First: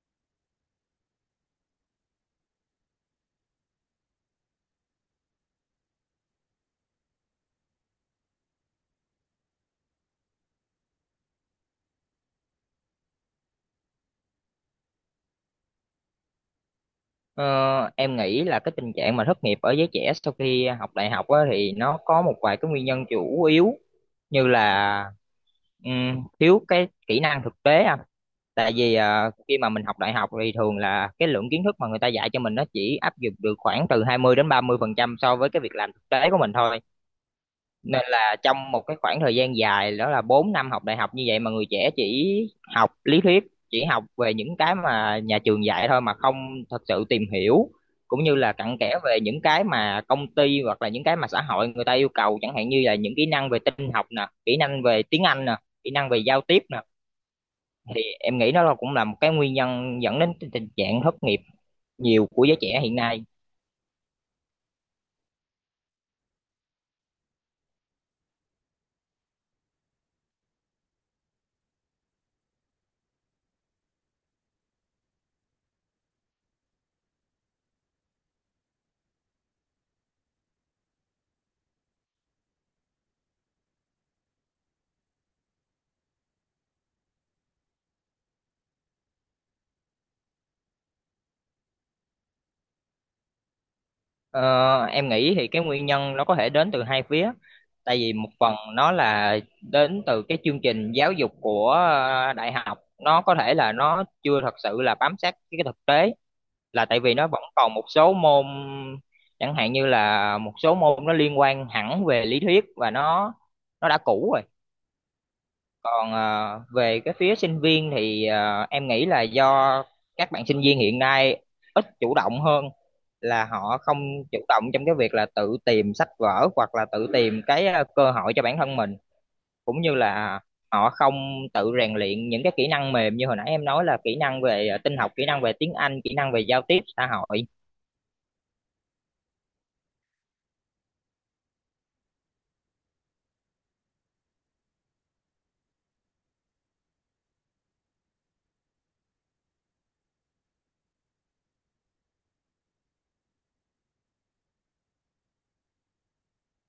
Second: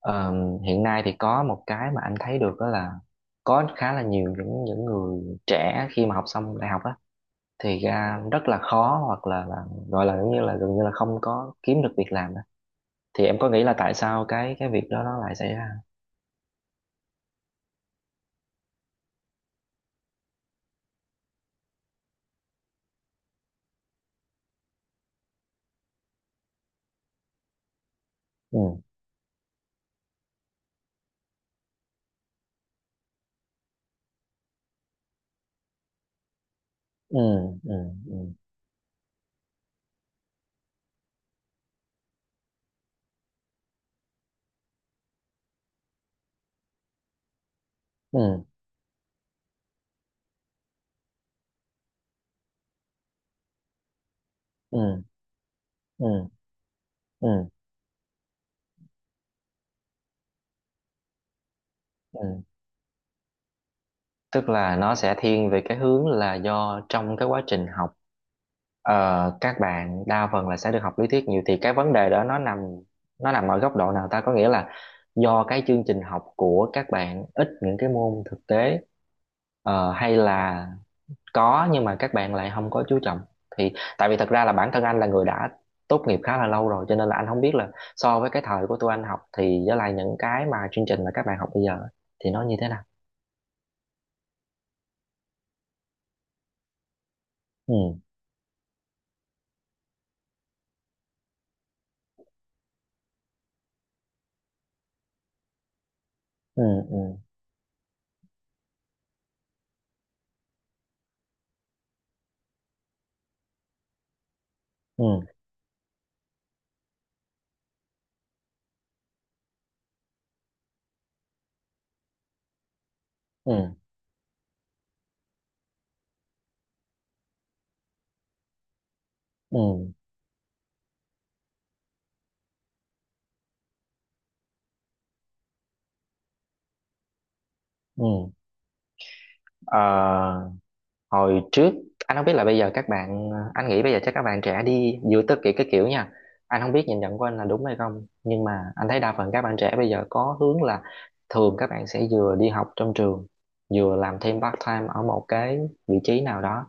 Ờ, hiện nay thì có một cái mà anh thấy được đó là có khá là nhiều những người trẻ khi mà học xong đại học á thì ra rất là khó hoặc là gọi là giống như là gần như là không có kiếm được việc làm đó. Thì em có nghĩ là tại sao cái việc đó nó lại xảy ra? Ờ, em nghĩ là cái tình trạng mà thất nghiệp ở giới trẻ sau khi học đại học á, thì nó có một vài cái nguyên nhân chủ yếu như là thiếu cái kỹ năng thực tế à. Tại Ừ. vì khi mà mình học đại học thì thường là cái lượng kiến thức mà người ta dạy cho mình nó chỉ áp dụng được khoảng từ 20 đến 30% so với cái việc làm thực tế của mình thôi, Ừ. Ừ. nên Ừ. là trong một cái khoảng thời gian dài đó là 4 năm học đại học như vậy mà người trẻ chỉ học lý thuyết, chỉ học về những cái mà nhà trường dạy thôi mà không thật sự tìm hiểu cũng như Ừ. là cặn kẽ về những cái mà công ty hoặc là những cái mà xã hội người ta yêu cầu, chẳng hạn như là những kỹ năng về tin học nè, kỹ năng Ừ. về tiếng Anh nè, kỹ năng về Ừ. giao tiếp nè, Ừ. thì em nghĩ nó là cũng là một cái nguyên nhân dẫn đến tình trạng thất nghiệp nhiều Ừ. của giới trẻ hiện nay. Tức là nó sẽ thiên về cái hướng là do trong cái quá trình học, ờ, các bạn đa phần là sẽ được học lý thuyết nhiều. Thì cái vấn đề đó nó nằm ở góc độ nào ta, có nghĩa là do cái chương trình học của các bạn ít những cái môn thực tế, hay là có nhưng mà các bạn lại không có chú trọng? Thì tại vì thật ra là bản thân anh là người đã tốt nghiệp khá là lâu rồi, cho nên là anh không biết là so với cái thời của tụi anh học thì với lại những cái mà chương trình mà các bạn học bây giờ thì nó như thế nào. Ờ, em nghĩ thì cái nguyên nhân nó có thể đến từ hai phía. Ừ. Tại vì một phần nó là đến từ cái chương trình giáo dục của đại học, nó có thể là nó chưa thật sự là bám sát cái thực tế, Ừ. là tại vì Ừ. nó vẫn còn một số môn, chẳng hạn như là một số môn nó liên quan hẳn về lý thuyết và nó đã cũ rồi. Ừ. Còn về cái phía sinh viên thì em nghĩ là do các bạn sinh viên hiện nay ít chủ động hơn, là Ừ. họ không chủ động trong cái việc là tự tìm sách vở hoặc là tự tìm cái cơ hội cho bản thân mình, Ừ. cũng như là họ không tự rèn luyện những cái kỹ năng mềm như hồi nãy em nói là kỹ năng về tin học, kỹ năng về tiếng Anh, kỹ năng về giao tiếp xã hội. Ừ. Ờ, Hồi trước anh không biết là bây giờ các bạn, anh nghĩ bây giờ chắc các bạn trẻ đi giữa tất kỷ cái kiểu nha. Anh không biết nhìn nhận của anh là đúng hay không, nhưng mà anh thấy đa phần các bạn trẻ bây giờ có hướng là thường các bạn sẽ vừa đi học trong trường, vừa làm thêm part time ở một cái vị trí nào đó.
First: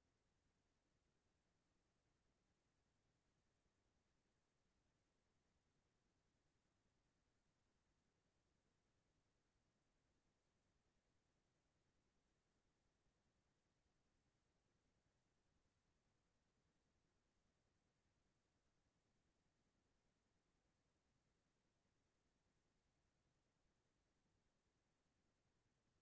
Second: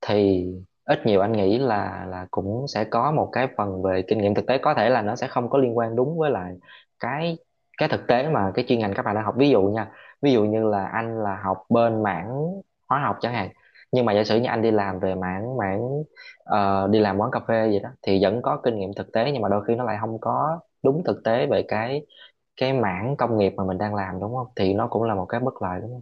Thì ít nhiều anh nghĩ là cũng sẽ có một cái phần về kinh nghiệm thực tế, có thể là nó sẽ không có liên quan đúng với lại cái cái thực tế mà cái chuyên ngành các bạn đang học. Ví dụ nha, ví dụ như là anh là học bên mảng hóa học chẳng hạn, nhưng mà giả sử như anh đi làm về mảng mảng đi làm quán cà phê gì đó, thì vẫn có kinh nghiệm thực tế nhưng mà đôi khi nó lại không có đúng thực tế về cái mảng công nghiệp mà mình đang làm, đúng không? Thì nó cũng là một cái bất lợi, đúng không?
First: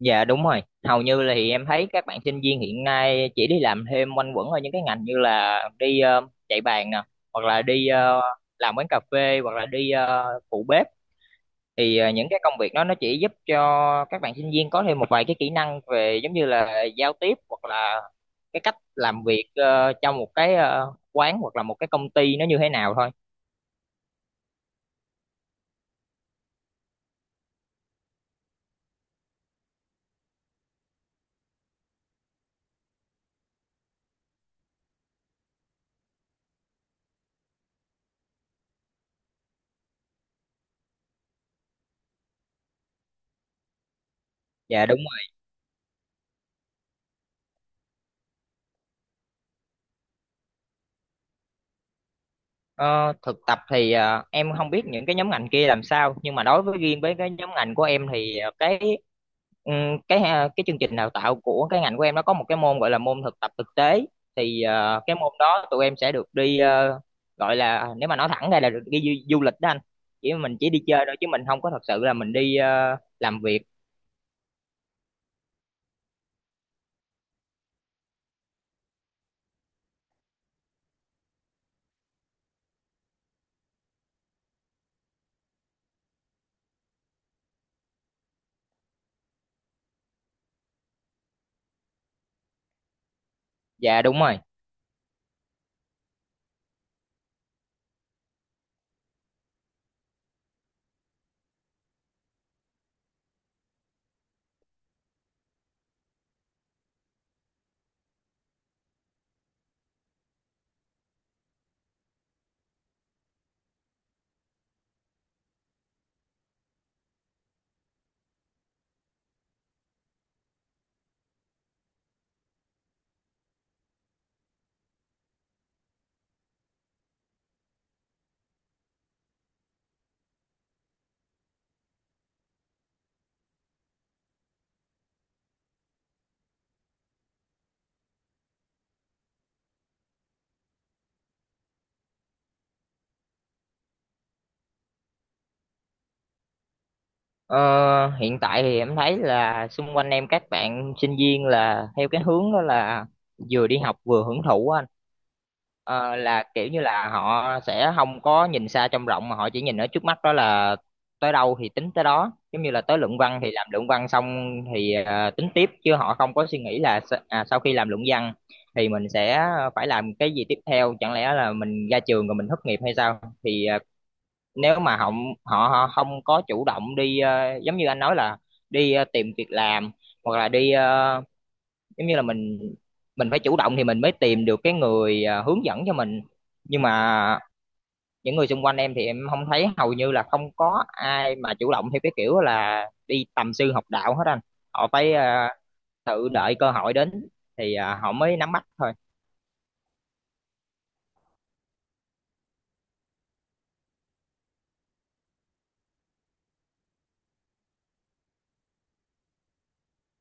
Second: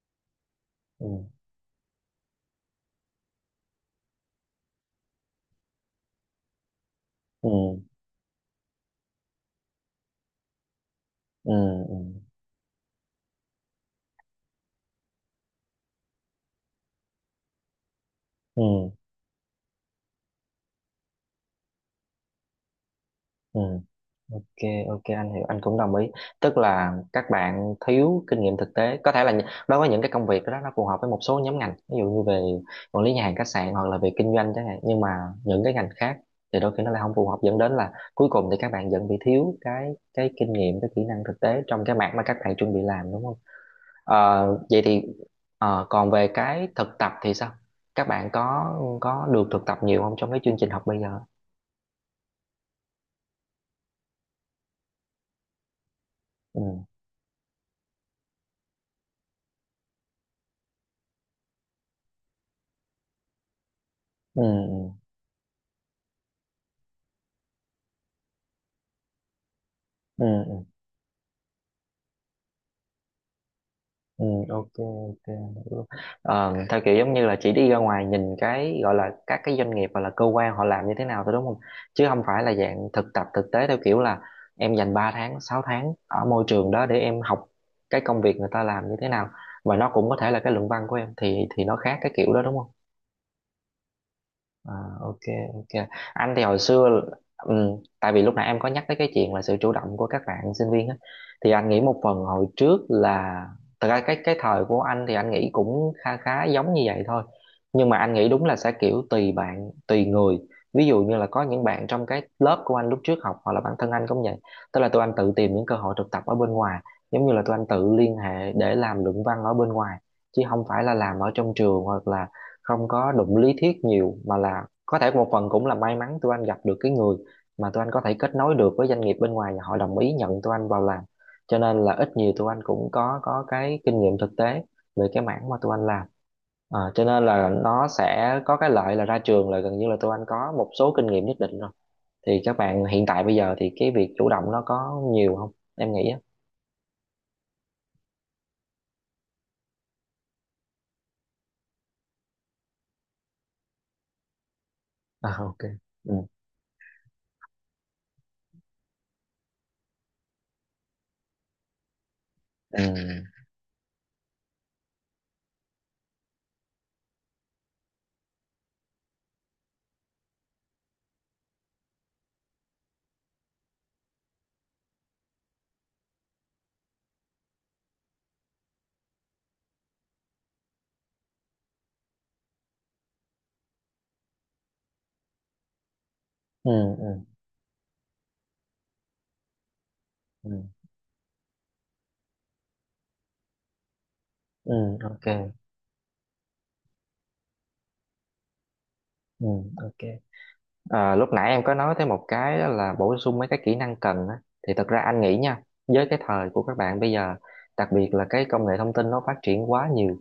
Dạ đúng rồi, hầu Ừ. như là thì em thấy các bạn sinh viên hiện nay chỉ đi làm thêm quanh quẩn ở những cái ngành như là đi chạy bàn nè, hoặc Ừ. là đi làm quán cà phê, hoặc là đi phụ bếp. Ừ. Ừ. Thì những cái công việc đó nó chỉ giúp cho các bạn sinh viên có thêm một vài cái kỹ năng về giống như là giao tiếp hoặc là cái cách Ừ, làm việc trong một cái quán hoặc là một cái công ty nó như thế nào thôi. ừ. Ok, ok, anh hiểu, anh cũng đồng ý. Tức là các bạn thiếu kinh nghiệm thực tế. Có thể là đối với những cái công việc đó nó phù hợp với một số nhóm ngành, ví dụ như về quản lý nhà hàng khách sạn hoặc là về kinh doanh chẳng hạn, nhưng mà những cái ngành khác thì đôi khi nó lại không phù hợp, dẫn đến là cuối cùng thì các bạn vẫn bị thiếu cái kinh nghiệm, cái kỹ năng thực tế trong cái mảng mà các bạn chuẩn bị làm, đúng không? Vậy Dạ đúng thì, rồi. Còn về cái thực tập thì sao? Các bạn có được thực tập nhiều không trong cái chương trình học bây giờ? Ờ, Thực tập thì em không biết những cái nhóm ngành kia làm sao, nhưng mà đối với Ừ. riêng với cái nhóm ngành của em thì ờ, cái Ừ, cái ha- cái chương trình đào tạo của cái ngành của em nó có một cái môn gọi là môn thực tập thực tế. Ừ. Thì Ừ. Cái môn đó tụi em sẽ được đi gọi là nếu mà nói thẳng ra là được đi du lịch đó anh, Ừ. chỉ mình Ừ. chỉ đi chơi thôi chứ mình không có thật sự là mình đi làm việc. Ừ, ok, ok, hiểu. Theo kiểu giống như là chỉ đi ra ngoài nhìn cái, gọi là các cái doanh nghiệp hoặc là cơ quan họ làm như thế nào thôi, đúng không? Chứ không phải là dạng thực tập thực tế theo kiểu là em dành 3 tháng 6 tháng ở môi trường đó để em học cái công việc người ta làm như thế nào, và nó cũng có thể là cái luận văn của em. Thì nó khác cái kiểu đó đúng không? Dạ đúng rồi. À, ok, ok. Anh thì hồi xưa, tại vì lúc nãy em có nhắc tới cái chuyện là sự chủ động của các bạn sinh viên á, thì anh nghĩ một phần hồi trước là, thật ra cái thời của anh thì anh nghĩ cũng khá khá giống như vậy thôi. Nhưng mà anh nghĩ đúng là sẽ kiểu tùy bạn tùy người. Ví dụ như là có những bạn trong cái lớp của anh lúc trước học, hoặc là bản thân anh cũng vậy, tức là tụi anh tự tìm những cơ hội thực tập ở bên ngoài. Giống như là tụi anh tự liên hệ để làm luận văn ở bên ngoài chứ không phải là làm ở trong trường, hoặc là không có đụng lý thuyết nhiều, mà là có thể một phần cũng là may mắn tụi anh gặp được cái người mà tụi anh có thể kết nối được với doanh nghiệp bên ngoài và họ đồng ý nhận tụi anh vào làm. Cho nên là ít nhiều tụi anh cũng có cái kinh nghiệm thực tế về cái mảng mà tụi anh làm. Cho nên là nó sẽ có cái lợi là ra trường là gần như là tụi anh có một số kinh nghiệm nhất định rồi. Thì các bạn hiện tại bây giờ thì cái việc chủ động nó có nhiều không em nghĩ á? Ờ, Hiện tại thì em thấy là xung quanh em các bạn sinh viên là theo cái hướng đó là vừa đi học vừa hưởng thụ á anh. À, ok. Ừ. Ờ, là kiểu như là họ sẽ không có nhìn xa trông rộng mà họ chỉ nhìn ở trước mắt, đó là tới đâu thì tính tới đó, giống như là Ừ. tới luận văn thì làm luận văn xong thì tính tiếp, chứ họ không có suy nghĩ là sau khi làm luận văn thì mình sẽ phải làm cái gì tiếp theo, chẳng lẽ là mình ra trường rồi mình thất nghiệp hay sao. Thì nếu mà họ, họ họ không có chủ động đi giống như anh nói là đi tìm việc làm, hoặc là đi giống như là mình phải chủ động thì mình mới tìm được cái người hướng dẫn cho mình. Ừ. Nhưng Ừ. mà những người xung quanh em thì em không thấy, hầu như là Ừ. không có ai mà chủ động theo cái kiểu là đi tầm sư học đạo hết anh. Họ Ừ. phải Ok. Tự đợi cơ hội đến thì họ mới nắm bắt thôi. Ừ, ok. À, lúc nãy em có nói tới một cái đó là bổ sung mấy cái kỹ năng cần á. Thì thật ra anh nghĩ nha, với cái thời của các bạn bây giờ, đặc biệt là cái công nghệ thông tin nó phát triển quá nhiều.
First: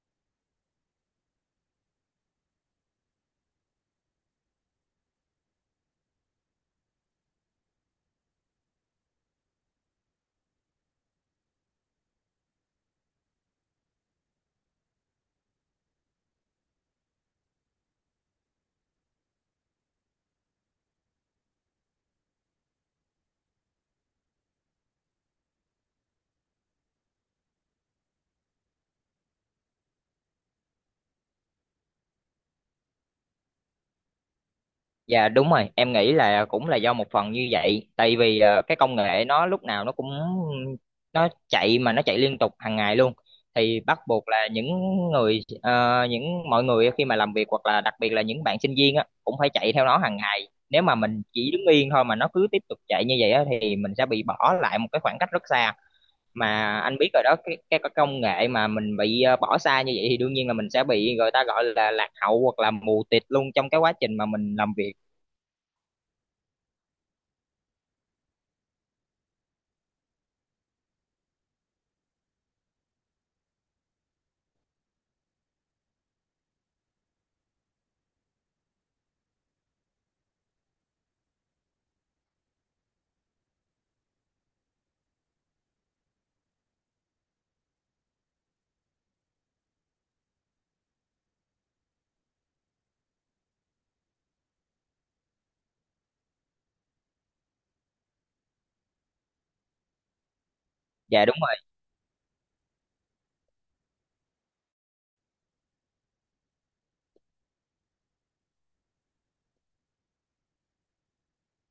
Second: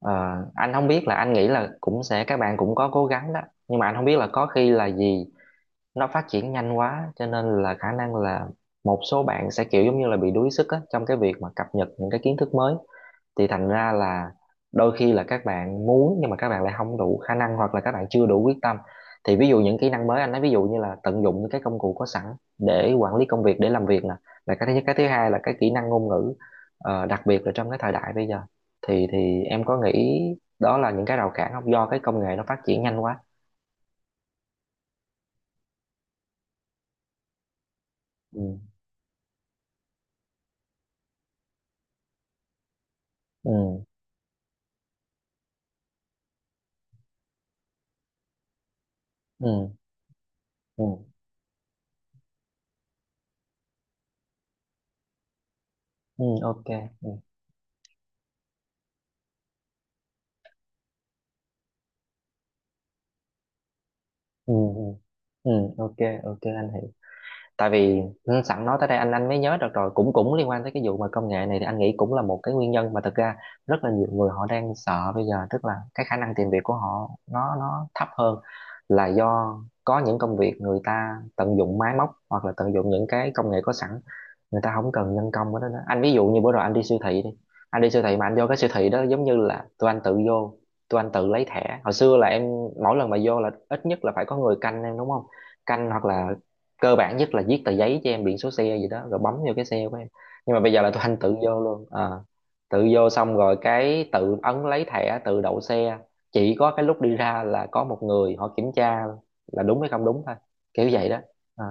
Ờ, anh không biết là, anh nghĩ là cũng sẽ các bạn cũng có cố gắng đó, nhưng mà anh không biết là có khi là gì nó phát triển nhanh quá, cho nên là khả năng là một số bạn sẽ kiểu giống như là bị đuối sức á, trong cái việc mà cập nhật những cái kiến thức mới. Thì thành ra là đôi khi là các bạn muốn nhưng mà các bạn lại không đủ khả năng, hoặc là các bạn chưa đủ quyết tâm. Thì ví dụ những kỹ năng mới anh nói, ví dụ như là tận dụng những cái công cụ có sẵn để quản lý công việc, để làm việc nè, là cái thứ nhất. Cái thứ hai là cái kỹ năng ngôn ngữ, đặc biệt là trong cái thời đại bây giờ. Thì em có nghĩ đó là những cái rào cản không, do cái công nghệ nó phát triển nhanh quá? Dạ đúng rồi, em nghĩ là cũng là do một phần như vậy, tại vì Ừ. Cái công nghệ nó lúc nào nó cũng nó chạy, mà nó chạy liên tục hàng ngày luôn, Ừ. thì bắt buộc là những người ờ, những mọi người khi mà làm việc hoặc là đặc biệt là những bạn sinh viên á cũng phải Ừ. chạy theo nó hàng ngày. Nếu Ừ, mà mình chỉ đứng yên thôi mà nó cứ tiếp tục chạy như vậy á thì mình sẽ bị bỏ lại một cái khoảng cách rất xa. ừ, ok. Mà anh biết Ừ. rồi đó, cái công nghệ mà mình bị bỏ xa như vậy thì đương nhiên là mình sẽ bị người ta gọi là lạc hậu hoặc là mù tịt luôn trong cái quá trình mà Ừ. mình làm Ừ, việc. ừ, ok, ok, anh hiểu. Tại vì, sẵn nói tới đây anh mới nhớ được rồi, cũng cũng liên quan tới cái vụ mà công nghệ này, thì anh nghĩ cũng là một cái nguyên nhân mà thực ra rất là nhiều người họ đang sợ bây giờ. Tức là cái khả năng tìm việc của họ nó thấp hơn là do có những công việc người ta tận dụng máy móc hoặc là tận dụng những cái công nghệ có sẵn, người ta không cần nhân công ở đó nữa. Anh ví dụ như bữa rồi anh đi siêu thị đi, anh đi siêu thị mà anh vô cái siêu thị đó, giống như là tụi anh tự vô, tụi anh tự lấy thẻ. Hồi xưa là em, mỗi lần mà vô là ít nhất là phải có người canh em, đúng không? Canh, hoặc là cơ bản nhất là viết tờ giấy cho em biển số xe gì đó rồi bấm vô cái xe của em. Nhưng mà bây giờ là tụi anh Dạ tự đúng rồi. vô luôn à, tự vô xong rồi cái tự ấn lấy thẻ, tự đậu xe. Chỉ có cái lúc đi ra là có một người họ kiểm tra là đúng hay không đúng thôi, kiểu vậy đó à.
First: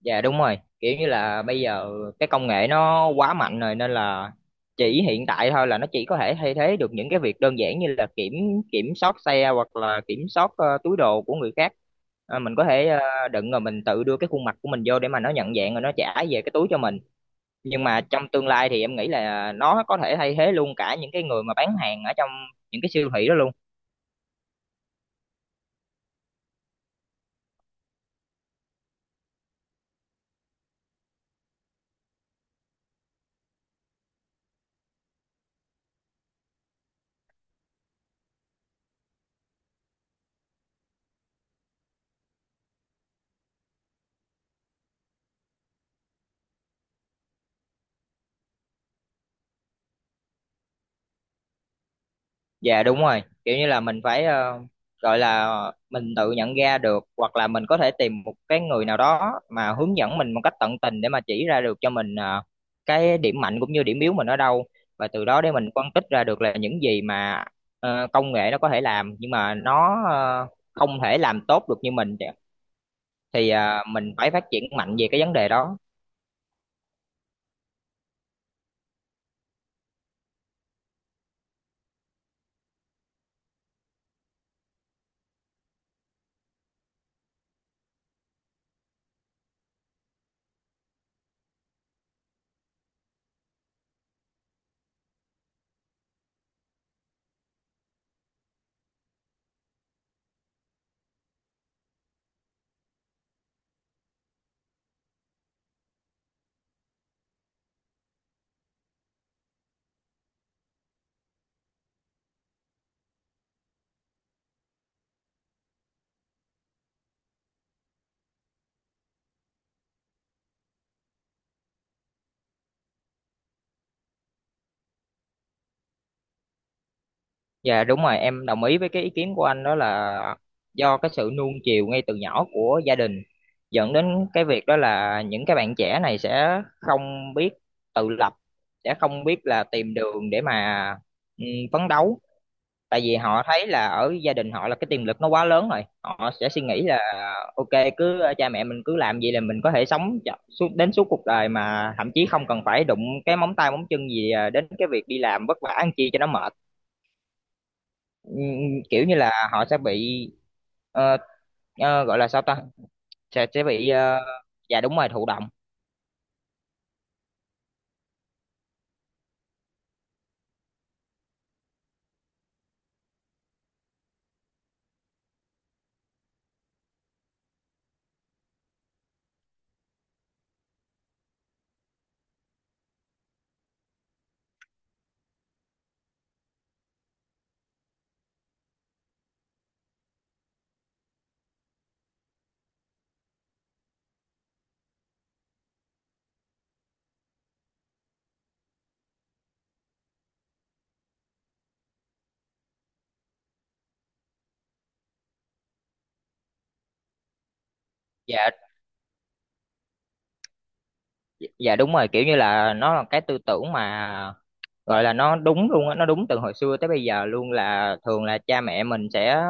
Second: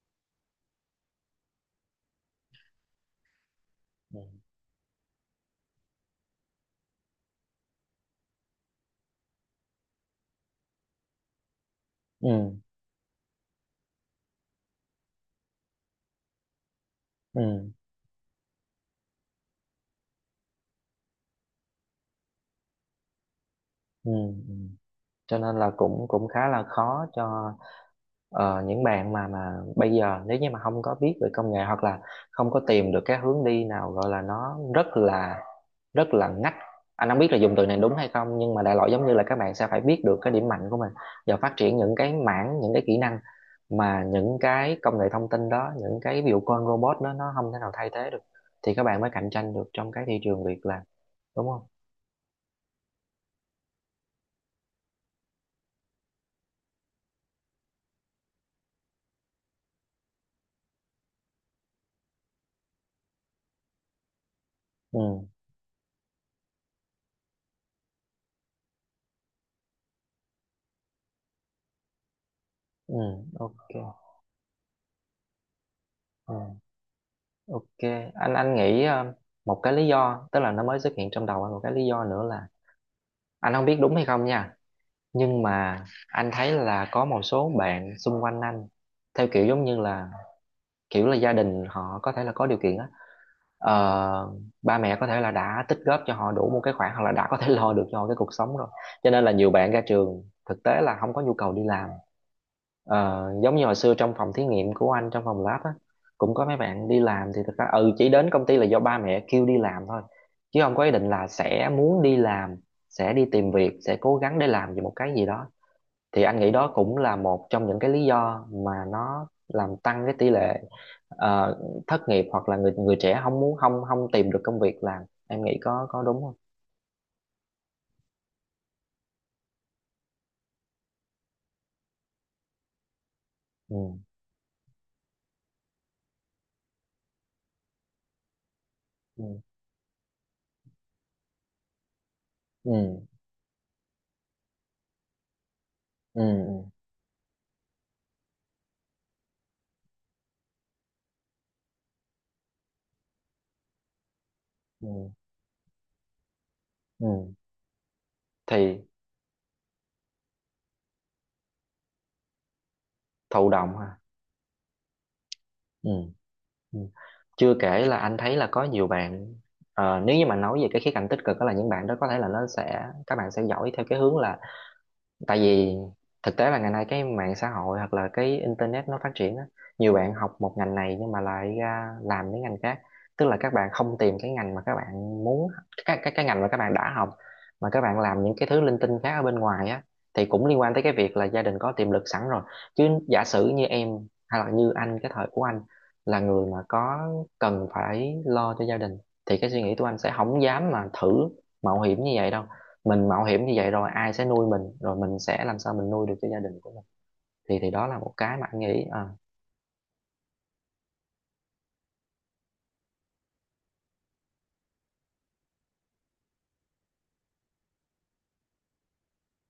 Dạ đúng rồi, kiểu như là bây giờ cái công nghệ nó quá mạnh rồi nên là Ừ. chỉ hiện tại thôi là nó chỉ có thể thay thế được những cái việc đơn giản như là kiểm kiểm soát xe hoặc là kiểm soát túi đồ của người khác. Mình Ừ. có thể đựng rồi mình tự đưa cái khuôn mặt của mình vô để mà nó nhận dạng rồi nó trả về cái túi cho mình, Ừ. nhưng mà trong tương lai thì em nghĩ là nó có thể thay thế luôn cả những cái người mà bán hàng ở trong những cái siêu thị đó luôn. Ừ. Ừ. Cho nên là cũng cũng khá là khó cho những bạn mà bây giờ nếu như mà không có biết về công nghệ, hoặc là không có tìm được cái hướng đi nào, gọi là nó rất là ngách. Anh không biết là dùng từ này đúng hay không, nhưng mà đại loại giống như là các bạn sẽ phải biết được cái điểm mạnh của mình và phát triển những cái mảng, những cái kỹ năng mà những cái công nghệ thông tin đó, những cái ví dụ con robot đó nó không thể nào thay thế được. Thì các bạn mới cạnh tranh được trong cái thị trường việc làm, đúng không? Dạ đúng rồi, kiểu như là mình phải gọi là mình tự nhận ra được hoặc là mình có thể tìm một cái người nào đó mà hướng dẫn mình một cách tận tình để mà chỉ ra được cho mình cái điểm mạnh cũng như điểm yếu mình ở đâu, và từ Ừ. đó để mình phân tích ra được là những gì mà công nghệ nó có thể làm nhưng mà nó không thể làm tốt được như mình, Ừ. thì Ok. Mình phải phát triển mạnh về cái vấn đề đó. Ừ. Ok, anh nghĩ, một cái lý do, tức là nó mới xuất hiện trong đầu anh một cái lý do nữa là, anh không biết đúng hay không nha, nhưng mà anh thấy là có một số bạn xung quanh anh theo kiểu giống như là kiểu là gia đình họ có thể là có điều kiện á. Ờ, Ba mẹ có thể là đã tích góp cho họ đủ một cái khoản hoặc là đã có thể lo được cho họ cái cuộc sống rồi, cho nên là nhiều bạn ra trường thực tế là không có nhu cầu đi làm. Ờ, Giống như hồi xưa trong phòng thí nghiệm của anh, trong phòng lab á, cũng có mấy bạn đi làm, thì thực ra ừ chỉ đến công ty là do ba mẹ kêu đi làm thôi, chứ không có ý định là sẽ muốn đi làm, sẽ đi tìm việc, sẽ cố gắng để làm về một cái gì đó. Thì anh nghĩ đó cũng là một trong những cái lý do mà nó làm tăng cái tỷ lệ ờ, thất nghiệp, hoặc là người người trẻ không muốn, không không tìm được công việc làm. Em nghĩ có đúng không? Dạ đúng rồi, em đồng ý với cái ý kiến của anh, đó là do cái sự nuông chiều ngay từ nhỏ của gia đình Ừ. dẫn đến cái việc đó là những cái bạn trẻ này sẽ không biết tự lập, sẽ không Ừ. biết là tìm đường để mà ừ, phấn đấu. Ừ. Tại vì họ thấy là ở gia đình họ là cái tiềm lực nó quá lớn rồi, Ừ. họ sẽ suy Ừ, nghĩ là ok, cứ cha mẹ mình cứ làm vậy là mình có thể sống suốt đến suốt cuộc đời, mà thậm chí không cần phải đụng cái móng tay móng chân gì đến cái việc ừ. đi làm vất vả ăn chi cho nó mệt. Ừ. Ừm, Thì Kiểu như là họ sẽ bị ờ, gọi là sao ta? sẽ thụ sẽ động bị ha. Dạ đúng rồi, thụ động. Ừ. Ừ. Chưa kể là anh thấy là có nhiều bạn, nếu như mà nói về cái khía cạnh tích cực đó là những bạn đó có thể là nó sẽ, các bạn sẽ giỏi theo cái hướng là, tại vì thực tế là ngày nay cái mạng xã hội hoặc là cái internet nó phát triển á, nhiều bạn học một ngành này nhưng mà lại ra làm những ngành khác. Tức là các bạn không tìm cái ngành mà các bạn muốn, cái ngành mà các bạn đã học, mà các bạn làm những cái thứ linh tinh khác ở bên ngoài á. Thì cũng liên quan tới cái việc là gia đình có tiềm lực sẵn rồi. Chứ giả sử như em, hay là như anh, cái thời của anh là người mà có, cần phải lo cho gia đình, thì cái suy nghĩ của anh sẽ không dám mà thử mạo hiểm như vậy đâu. Mình mạo hiểm như vậy rồi ai sẽ nuôi mình, rồi mình sẽ làm sao mình nuôi được cho gia đình của mình? Thì đó là một cái mà Dạ, anh nghĩ à. dạ đúng rồi, kiểu như là nó là cái tư tưởng mà gọi là nó đúng luôn á, nó đúng từ hồi xưa tới bây giờ luôn, là thường là cha mẹ mình sẽ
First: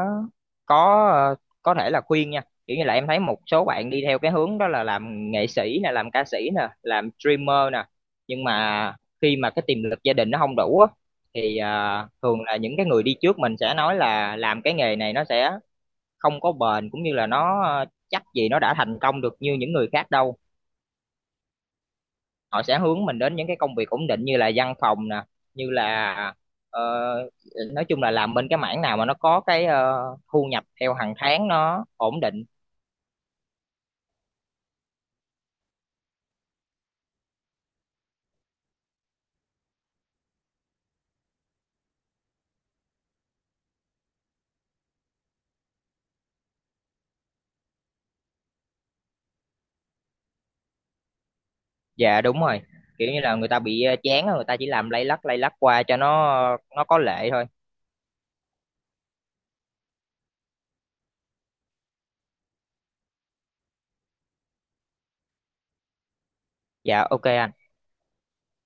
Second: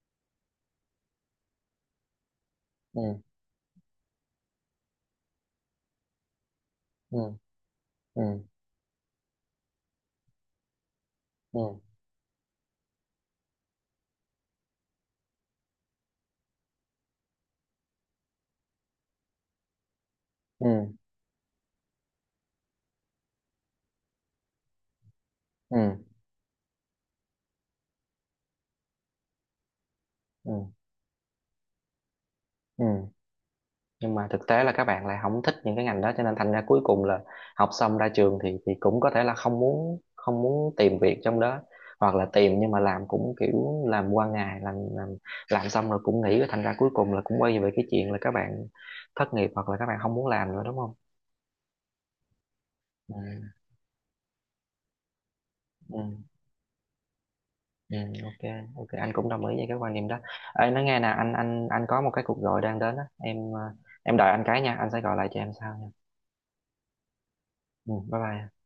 có ờ, có thể là khuyên nha, kiểu như là Ừ. em thấy một số bạn đi theo cái hướng đó là làm nghệ sĩ nè, làm ca sĩ nè, làm Ừ. streamer nè, Ừ. nhưng mà khi mà cái tiềm lực gia đình nó không đủ á thì Ừ. Thường là những cái người đi trước mình sẽ nói là làm cái nghề này nó sẽ không có bền, cũng như là nó chắc gì nó đã thành công được như những người khác đâu. Ừ. Họ sẽ hướng mình đến những cái công việc ổn định như là văn phòng nè, như Ừ. là ờ, nói chung là làm bên cái mảng nào mà nó có cái thu Ừ. nhập theo hàng tháng nó ổn định. Ừ. Nhưng mà thực tế là các bạn lại không thích những cái ngành đó, cho nên thành ra cuối cùng là học xong ra trường thì cũng có thể là không muốn, không muốn tìm việc trong đó, hoặc là tìm nhưng mà làm cũng kiểu làm qua ngày, làm xong rồi cũng nghỉ. Thành ra cuối cùng là cũng quay về cái chuyện là các bạn thất nghiệp hoặc là các bạn không muốn làm nữa, đúng không? Dạ đúng rồi, kiểu như là người Ừ. ta bị chán á, người ta chỉ làm lay lắt qua cho Ừ. Nó có lệ thôi. Ừ, ok, ok, anh cũng đồng ý với cái quan điểm đó. Ê, nói nghe nè, anh có một cái cuộc gọi đang đến á em, em đợi anh cái nha, anh sẽ gọi lại cho em sau nha. Dạ ok anh. Ừ, bye bye.